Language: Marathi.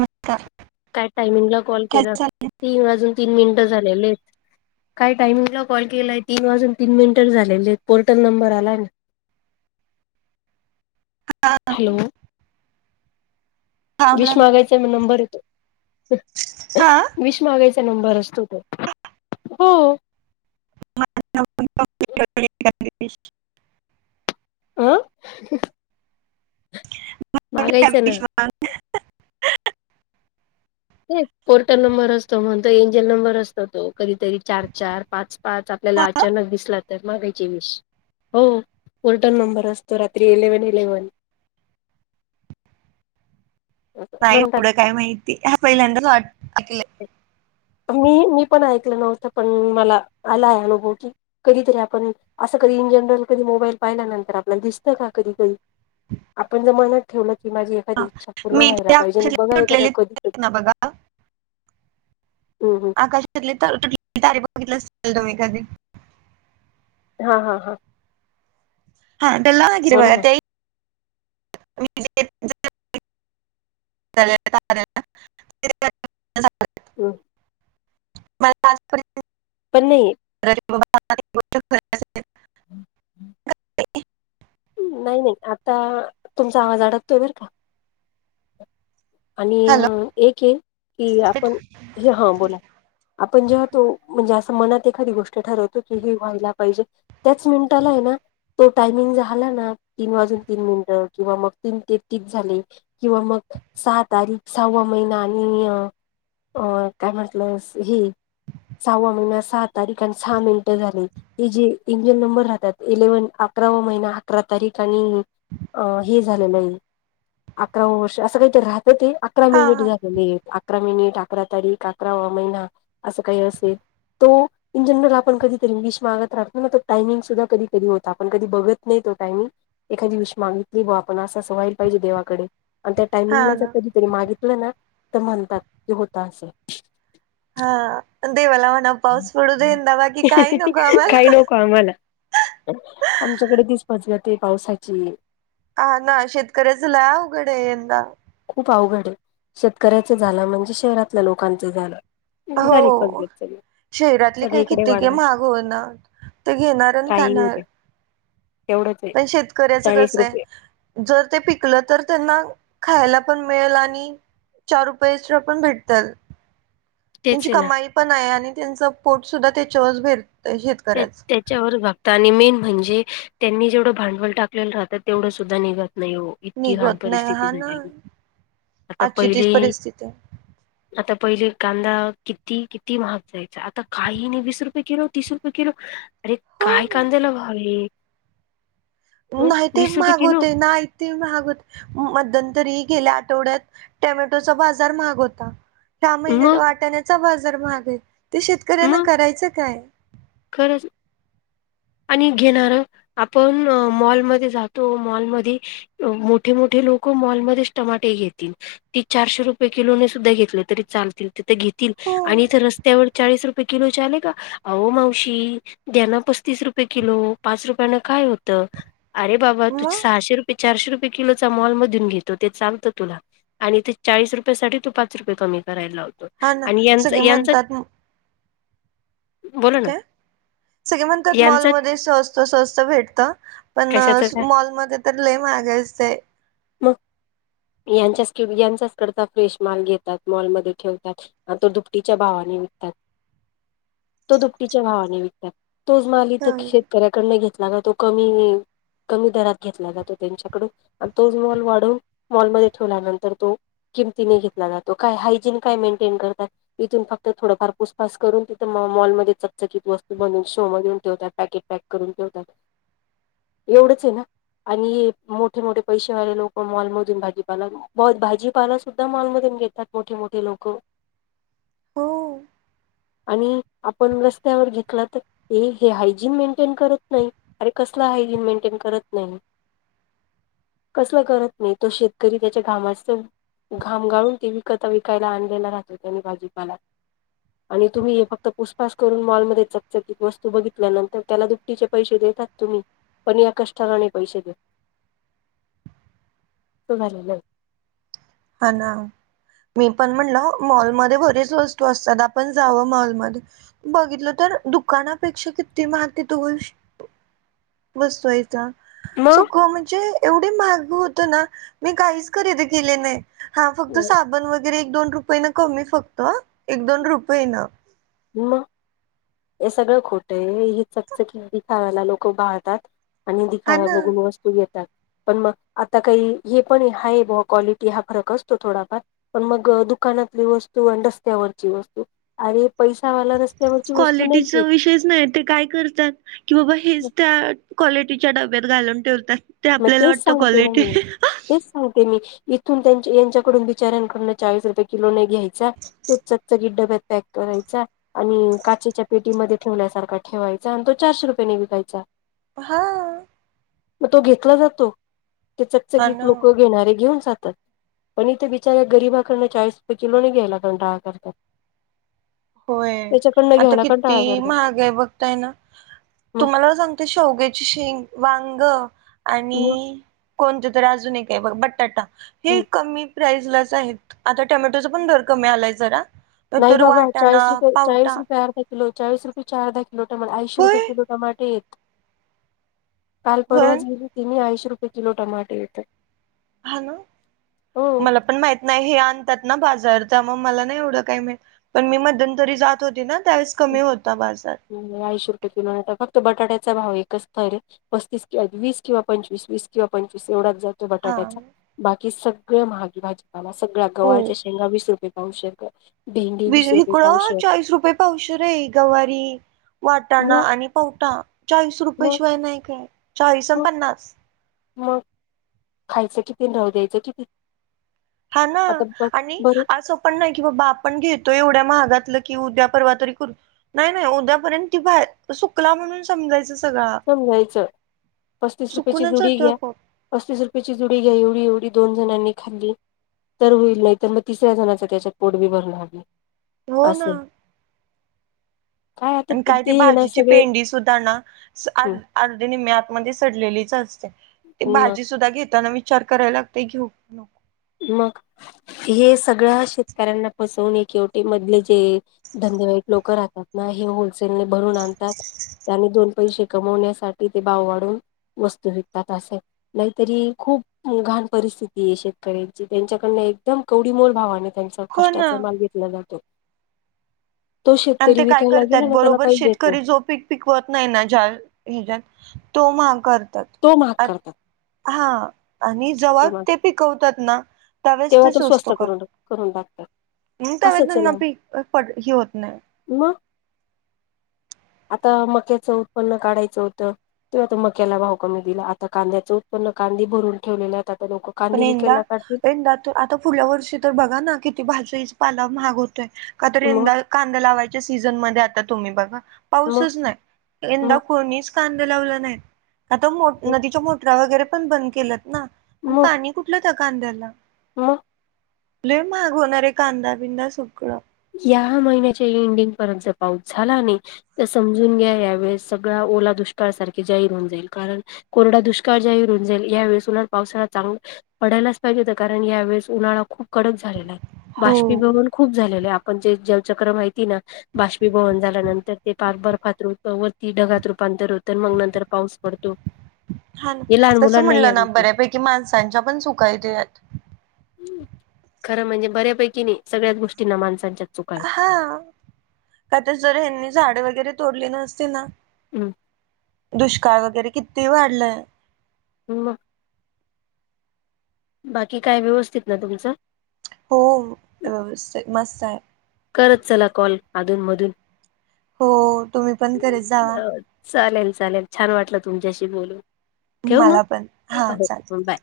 नमस्कार काय टायमिंगला कॉल काय केला चाललंय तीन वाजून तीन मिनिटं झालेलेत. काय टायमिंगला कॉल केलाय, तीन वाजून तीन मिनिट झालेलेय, पोर्टल नंबर आलाय ना. [unintelligible] हां. हॅलो विष ना मागायचा म नंबर येतो हा विष मागायचा. नंबर असतो हो. [unintelligible] अह. मागायचा ना [unintelligible] ते पोर्टल नंबर असतो म्हण तो एंजल नंबर असतो तो कधीतरी चार चार पाच. पाच हा, आपल्याला अचानक दिसला तर मागायचे विष. हो उलटन नंबर असतो रात्री एलेव्हन इलेव्हन. नाही म्हणतात एढं काय माहिती ह पहिल्यांदा. मी मी पण ऐकलं नव्हतं पण मला आलाय अनुभव की. कधीतरी आपण असं कधी इन जनरल कधी मोबाईल पाहिल्यानंतर आपल्या दिसतं का कधी कधी. आपण जर मनात ठेवलं की माझी. एखादी ह इच्छा पूर्ण मी व्हायला ते पाहिजे ना आकाशात बघा एखाद्या सुटलेली कधी कधी ना बघा. ह हं. आकाशलेु तारे बघितलं असेल तु् एहीाधी. हा हा हा. हा तेला हगर ब बोला ना ते. [unintelligible] [unintelligible] हम. मला आजपर्य. पण नाही. [unintelligible] गोष्ट खरं असेल. नाही नाही आता तुमचा आवाज अडकतोय बर का. आणि हॅलो एक आहे की आपण हे हा बोला. आपण जे तो म्हणजे असं मनात एखादी गोष्ट ठरवतो की हे व्हायला पाहिजे. त्याच मिनिटाला आहे ना. तो टायमिंग झाला ना तीन वाजून तीन मिनिटं किंवा मग तीन ते तीस झाली. किंवा मग. सहा तारीख सहावा महिना आणि अ काय म्हटलं हे. सहावा महिन्या सहा तारीख आणि सहा मिनिटं झाली. ते जे इंग्लन नंबर राहतात इलेव्हन अकरावा महिना अकरा तारीख आणि. अ हे झालेलं आहे अकराव वर्ष असं काही. तर राहत ते अकरा हा मिनिट हा झालं. अकरा मिनीिट अकरा तारीख अकरा वा महिना असं काही असेल तो. इन जनरल आपण कधीतरी विष मागत राहतो ना तो टायमिंग सुद्धा कधी कधी होता आपण कधी बघत नाही तो टायमिंग. एखाद विशी मागितली ब आपण असं असं व्हायला पाहिजे देवाकडे. आणि त्या हा टायमिंगला जर ना कधीतरी मागितलं ना तर म्हणतात की होत असं. हा देवाला म्हणा पाऊस पडू देंदा बाकी काही नको आम्हाला. कामला आमच्याकडे दिसपज जाते पावसाची. हा ना शेतकऱ्याच लया उघड आहे यंदा. खूप अवघड आहे शेतकऱ्याच झालं म्हणजे शहरातल्या लोकांच झालं. झाली हो पद्धत सगळी शरीरातले काही सगळीकडे किततीक वाढवा महाग हो ना. ते घेणारन काही येऊ खाणार. द्या तेवढंच आहे पण शेतकऱ्याचं चाळीस कस आहे. रुपये. जर ते पिकलं तर त्यांना खायला पण मिळेल आणि. चार रुपये पण भेटतल. तेच त्यांची आहे ना कमाई पण आहे आणि त्यांचं पोट सुद्धा त्याच्यावर भेर. तेच तेच.... च्या व भागत आणि मेन म्हणजे त्यांनी जेवढं भांडवल टाकलेलं राहतं तेवढं सुद्धा निघत नाही हो... इतकी घाण निघत नाही परिस्थिती हा ना झालेली. आता आजची तीच पहिले परिस्थिती आहे... आता पहिले कांदा किती किती महाग जायचा आता काहीने वीस रुपये किलो तीस रुपये... किलो अरे हो. काय हो. कांद्याला भाव... अं नाही ते वीस रुपये महाग किलो होते नाही ते महाग होते मध्यंतरी गेल्या आठवड्यात... टोमॅटोचा बाजार महाग होता.. ह्या महिन्यात मग वाटाण्याचा बाजार महाग आहे ते शेतकऱ्यांना मग करायचं काय... खरंच... आणि घेणार आपण मॉलमध्ये जातो मॉलमध्ये... मोठे मोठे लोक मॉलमध्येध्येच टमाटे घेतील... ती चारशे रुपये किलोने सुद्धा घेतली तरी चालतील... तथ घेतील हो आणि इथ रस्त्यावर चाळीस रुपये किलो आले का अह मा... शी द्याणा पस्तीस रुपये किलो पाच रुपयाना काय होतं? अरे बाबा तू मग सहाशे रुपये चारशे रुपये किलोचा मॉलमधून घेतो ते चालतं तुला आणि ते चाळीस रुपयाेसाठी तू पाच रुपये कमी करायला लावतो हा ना आणि यांचा सगळे यांचा म्हणतात... बोला ना.. काय सगळे म्हणतात यांचा मॉलमध्ये स्वस्त स्वस्त भेटत... पण कशाच काय मॉलमध्ये तर लय महाग असतय... मग यांच्या यांच्याच करता फ्रेश माल घेतात मॉलमध्ये ठेवतात... ह तो दुपटीच्या भावाने निघतात तो दुपटी.. भावाने विकतात तोच माल इथ शेतकऱ्याकडन घेतला जातो कमीने.. कमी दरात घेतला जातो त्यांच्याकडून आणि तोच मॉल वाढवून मॉलमध्ये ठेवल्यानंतर तो.. किमतीने घेतला जातो काय हायजीन काय मेंटेन करतात.. इथून फक्त थोडंफार पूचताच करून तिथं मॉलमध्ये... चकचकीत वस्तू बनून शो मऊन ठेवतात पॅकेट पॅक करून ठेवतात एवढंच आहे ना आणि मोठे मोठे पैसेवाले लोक मॉलमधून भाजीपाला... ब भाजीपाला सुद्धा मॉलमधून घेतात मोठे मोठे लोक... [unintelligible] आणि आपण रस्त्यावर घेतला तर हे हायजीन मेंटेन करत नाही... अरे कसला हायजीन मेंटेन करत नाही.. ह.. कसलं करत नाही तो शेतकरी त्याच्या घामाच... घामगाळून ते विकता विकायला आणलेला राहतो त्यांनी भाजीपाला.... आणि तुम्ही हे फक्त पुछताच... करून मॉलमध्ये चकचकीत वस्तू बघितल्यानंतर त्याला दुपटीचे पैसे देतात तुम्ही... पण या कष्टा नाही पैसे दे.. [unintelligible] तस झालं आहे बघ... हा ना मी पण म्हणलं मॉलमध्ये बरेच वस्तू असतात आपण जावं मॉलमध्ये... बघितलं तर दुकानापेक्षा किती महाग तिथ गोष्ट.. बसतो याचा.. मग सुख म्हणजे एवढे महाग होत ना मी काहीच खरेदी केले नाही... हा फक्त साबण वगैरे एक दोन रुपयेन कमी फक्त एक दोन रुपयेनं.. मग हे सगळं खोटं ही चकचकीत दिखाव्याला लोकं भाळतात... आणि हा दिखावा ना बघून वस्तू घेतात... पण मग आता काही हे पण हाय क्वालिटी हा फरक असतो थोडाफार... पण मग दुकानातली वस्तू आणि रस्त्यावरची वस्तू अरे पैसावाला रस्ते... क्वालिटीचा विषयच नाही ते काय कर तात कि बाबा हेच त्या क्वालिटीच्या डब्यात घालून ठेवता. ते मग आपल्याला तेच वाटतं सांगते ना क्वालिटी मी तेच सांगते मी इथून त्यां यांच्याकडून बिचाऱ्यांकडनं चाळीस रुपये किलो नाही घ्याय चा [unintelligible] डब्यात पॅक करायचा आणि काचेच्या पेटीमध्ये ठेवल्यासारखा ठेवायचा आणि तो चारशे रुपयाने विकायचा. हा. मग तो घेतला जातो ते हा चकचकीत ना लोक घेणारे घेऊन जातात. पण इथे बिचाराया गरीबाकडनं चाळीस रुपये किलो नी घ्यायला कंटाळा करतात. होय त्याच्याकडनं आता घ्याला कंटाळा किती करतात. महाग बघताय ना मग तुम्हाला सांगते शेवग्याची शेंग, वांगं मग आणि कोणतं तर अजून एक हाय बघ बटाटा हे कमी प्राईसलाच आहेत आता टोमॅटोचा पण दर कमी आलाय जरा तर नाही तरी बाबा वाट चाळीस रुपये चाळीस रुपये अर्धा किलो चाळीस रुपयेचे अर्धा किलो टमा ऐंशी रुपये होय किलो टमाटे आहेत. काल परवाच पण गेली होती मी ऐंशी रुपये किलो टमाटे येताय. हा ना मला पण माहि नाही हे आणतात ना बाजार तर मग मला नाही एवढं काय माहित पण मी मध्यून तरी जात होती ना त्यावेळेस कमी होता बाजार. म्हणले ऐंशी रुपये किलो आहे फक्त बटाट्याचा भाव एकचत आहे रे. पस्तीस किंवा वीस किवा पंचवीस वीस किंवा पंचवीस एवढच जात हा बटाट्याचा बाकी सगळं महागी भाजी पाला सगळ्या हो. गवारच्या, शेंगा वीस रुपये आवश्यक बीज इकडं चाळीस रुपये पावशेर आहे गवारी वाटाणा मग आणि पवटा चाळीस रुपये मग शिवाय नाही काय चाळीस आणि मग पन्नास मग खायचं कि तेन राहू द्यायचं कि ते हा ना आणि बरं असं पण नाही की बाबा आपण घेतो एवढ्या महागातलं की उद्या परवा तरी करू नाही-नाही उद्यापर्यंत ती बाहेर सुकला म्हणून समजायचं सगळा समजायचं पस्तीस रुपयाची सुकूनच जुडी जातो घ्या आपोआप पस्तीस रुपयाेची जुडी घेऊन. एवढी एवढी दोन जणांनी खाल्ली तर होईल. नाय तर मग तिसऱ्या जणाच त्याच्यात पोट बी भरणार नाय. हो ना. आणि काय ते, भाजीची पेंडी सुद्धा ना स हं अर्ध अर्धी निम्मी आतमध्ये सडलेलीच असते. ती मग भाजी सुद्धा घेताना मी विचार करायला लागतंय घेऊ की नको. मग, हे सगळ्या शेतकऱ्यांना फसवने केवटी मधले जे धंदेवाईक लोक राहतात ना, हे होलसेलने भरून आणतात त्यानी दोन पैसे कमवण्यासाठी ते भाव वाढवून वस्तू विकतात असे नाय तरी खूप घाण परिस्थिती ये शेत त्यांच्याकडन एकदम कवडीमोल भावाने त्यांचा हो ना कष्टाचा माल घेतला जातो. तो आणि शेतकरी ते काय विकायला गेला करतात ना त्याला बरोबर काहीच देत नाही. शेतकरी जो पीक पिकवत नाही ना ज्या हच्यात तो म करतात तो महाग आ करतात हा आणि जवळ तो महाग ते पिकवतात ना. त्यावेळेस तेव्हा ते तो स्वस्त करून करून टाकतो. त्या वद न पी प ह होत नाही. म्ह. आता मक्याचं उत्पन्न काढायचं होतं. त आता मक्याला भाऊ कमी दिला आता कांद्याचं उत्पन्न कांदी भरून ठेवले आहेत आता लोक. कांदे पनंदा विकायला काढतील यंदा. तर आता पुढल्या वर्षी तर बघा ना किती भाजरी पालाव महाग होतोय का तर मग यंदा कांदा लावायच्या सीझन मध्ये आता तुम्ही बघा मग पाऊसच नाही यंदा मग कोणी कां लावला नाही आता नदीच्या मोटरा वगैरे पण बंद केलत ना. प पाणी कुठलं का अध्याला म. ल महाग होणार आहे कांदा बिंदा सुगळां या महिन्याच्या एंडिंग परर्यंत ज पाऊस झाला नाही. तर समजून घ्या यावेेळेस सगळ ओला दुष्काळ सारखे जाहीर होऊन जाईल कारण कोरडा दुष्काळ जाय रुंजईल यावेळीसलार पावसाला चांगल्या. पडायलाच पाहिजे होत कारण यावेेळेस उन्हाळा खूप कडक झालेला आहे. हो बाष्पी भवन खूप झाले आहे. म्हणजे ज्याव चक्र माहिती ना बाष्पीभवन झाल्यानंतर ते पा बर्फात रूप वरती ढगात रूपांतर होत मग नंतर पाऊस पडतो. हा हे लहान तसं मुलांना या म्हणलं ना गोष्टी बऱ्यापैकी माणसांच्या पण सुकाय देत. खरं म्हणजे बऱ्यापैकी नाही सगळ्याच गोष्टींना माणसांच्या चुका आहेत. हा का ते जर हनी झाड वगैरे तोडली नअसते ना. हं, दुष्काळ वगैरे किती वाढलंय. ह्. बाकी काय व्यवस्थित ना तुमचं. हो व्यस्थ मस्त आहे. करत चला कॉल अधून-मधून. हो तुम्ही पण करेत जा. अ चालेल चालेल छान वाटलं तुमच्याशी बोलून ठेव मग मला पण हा हो चालेल बाय.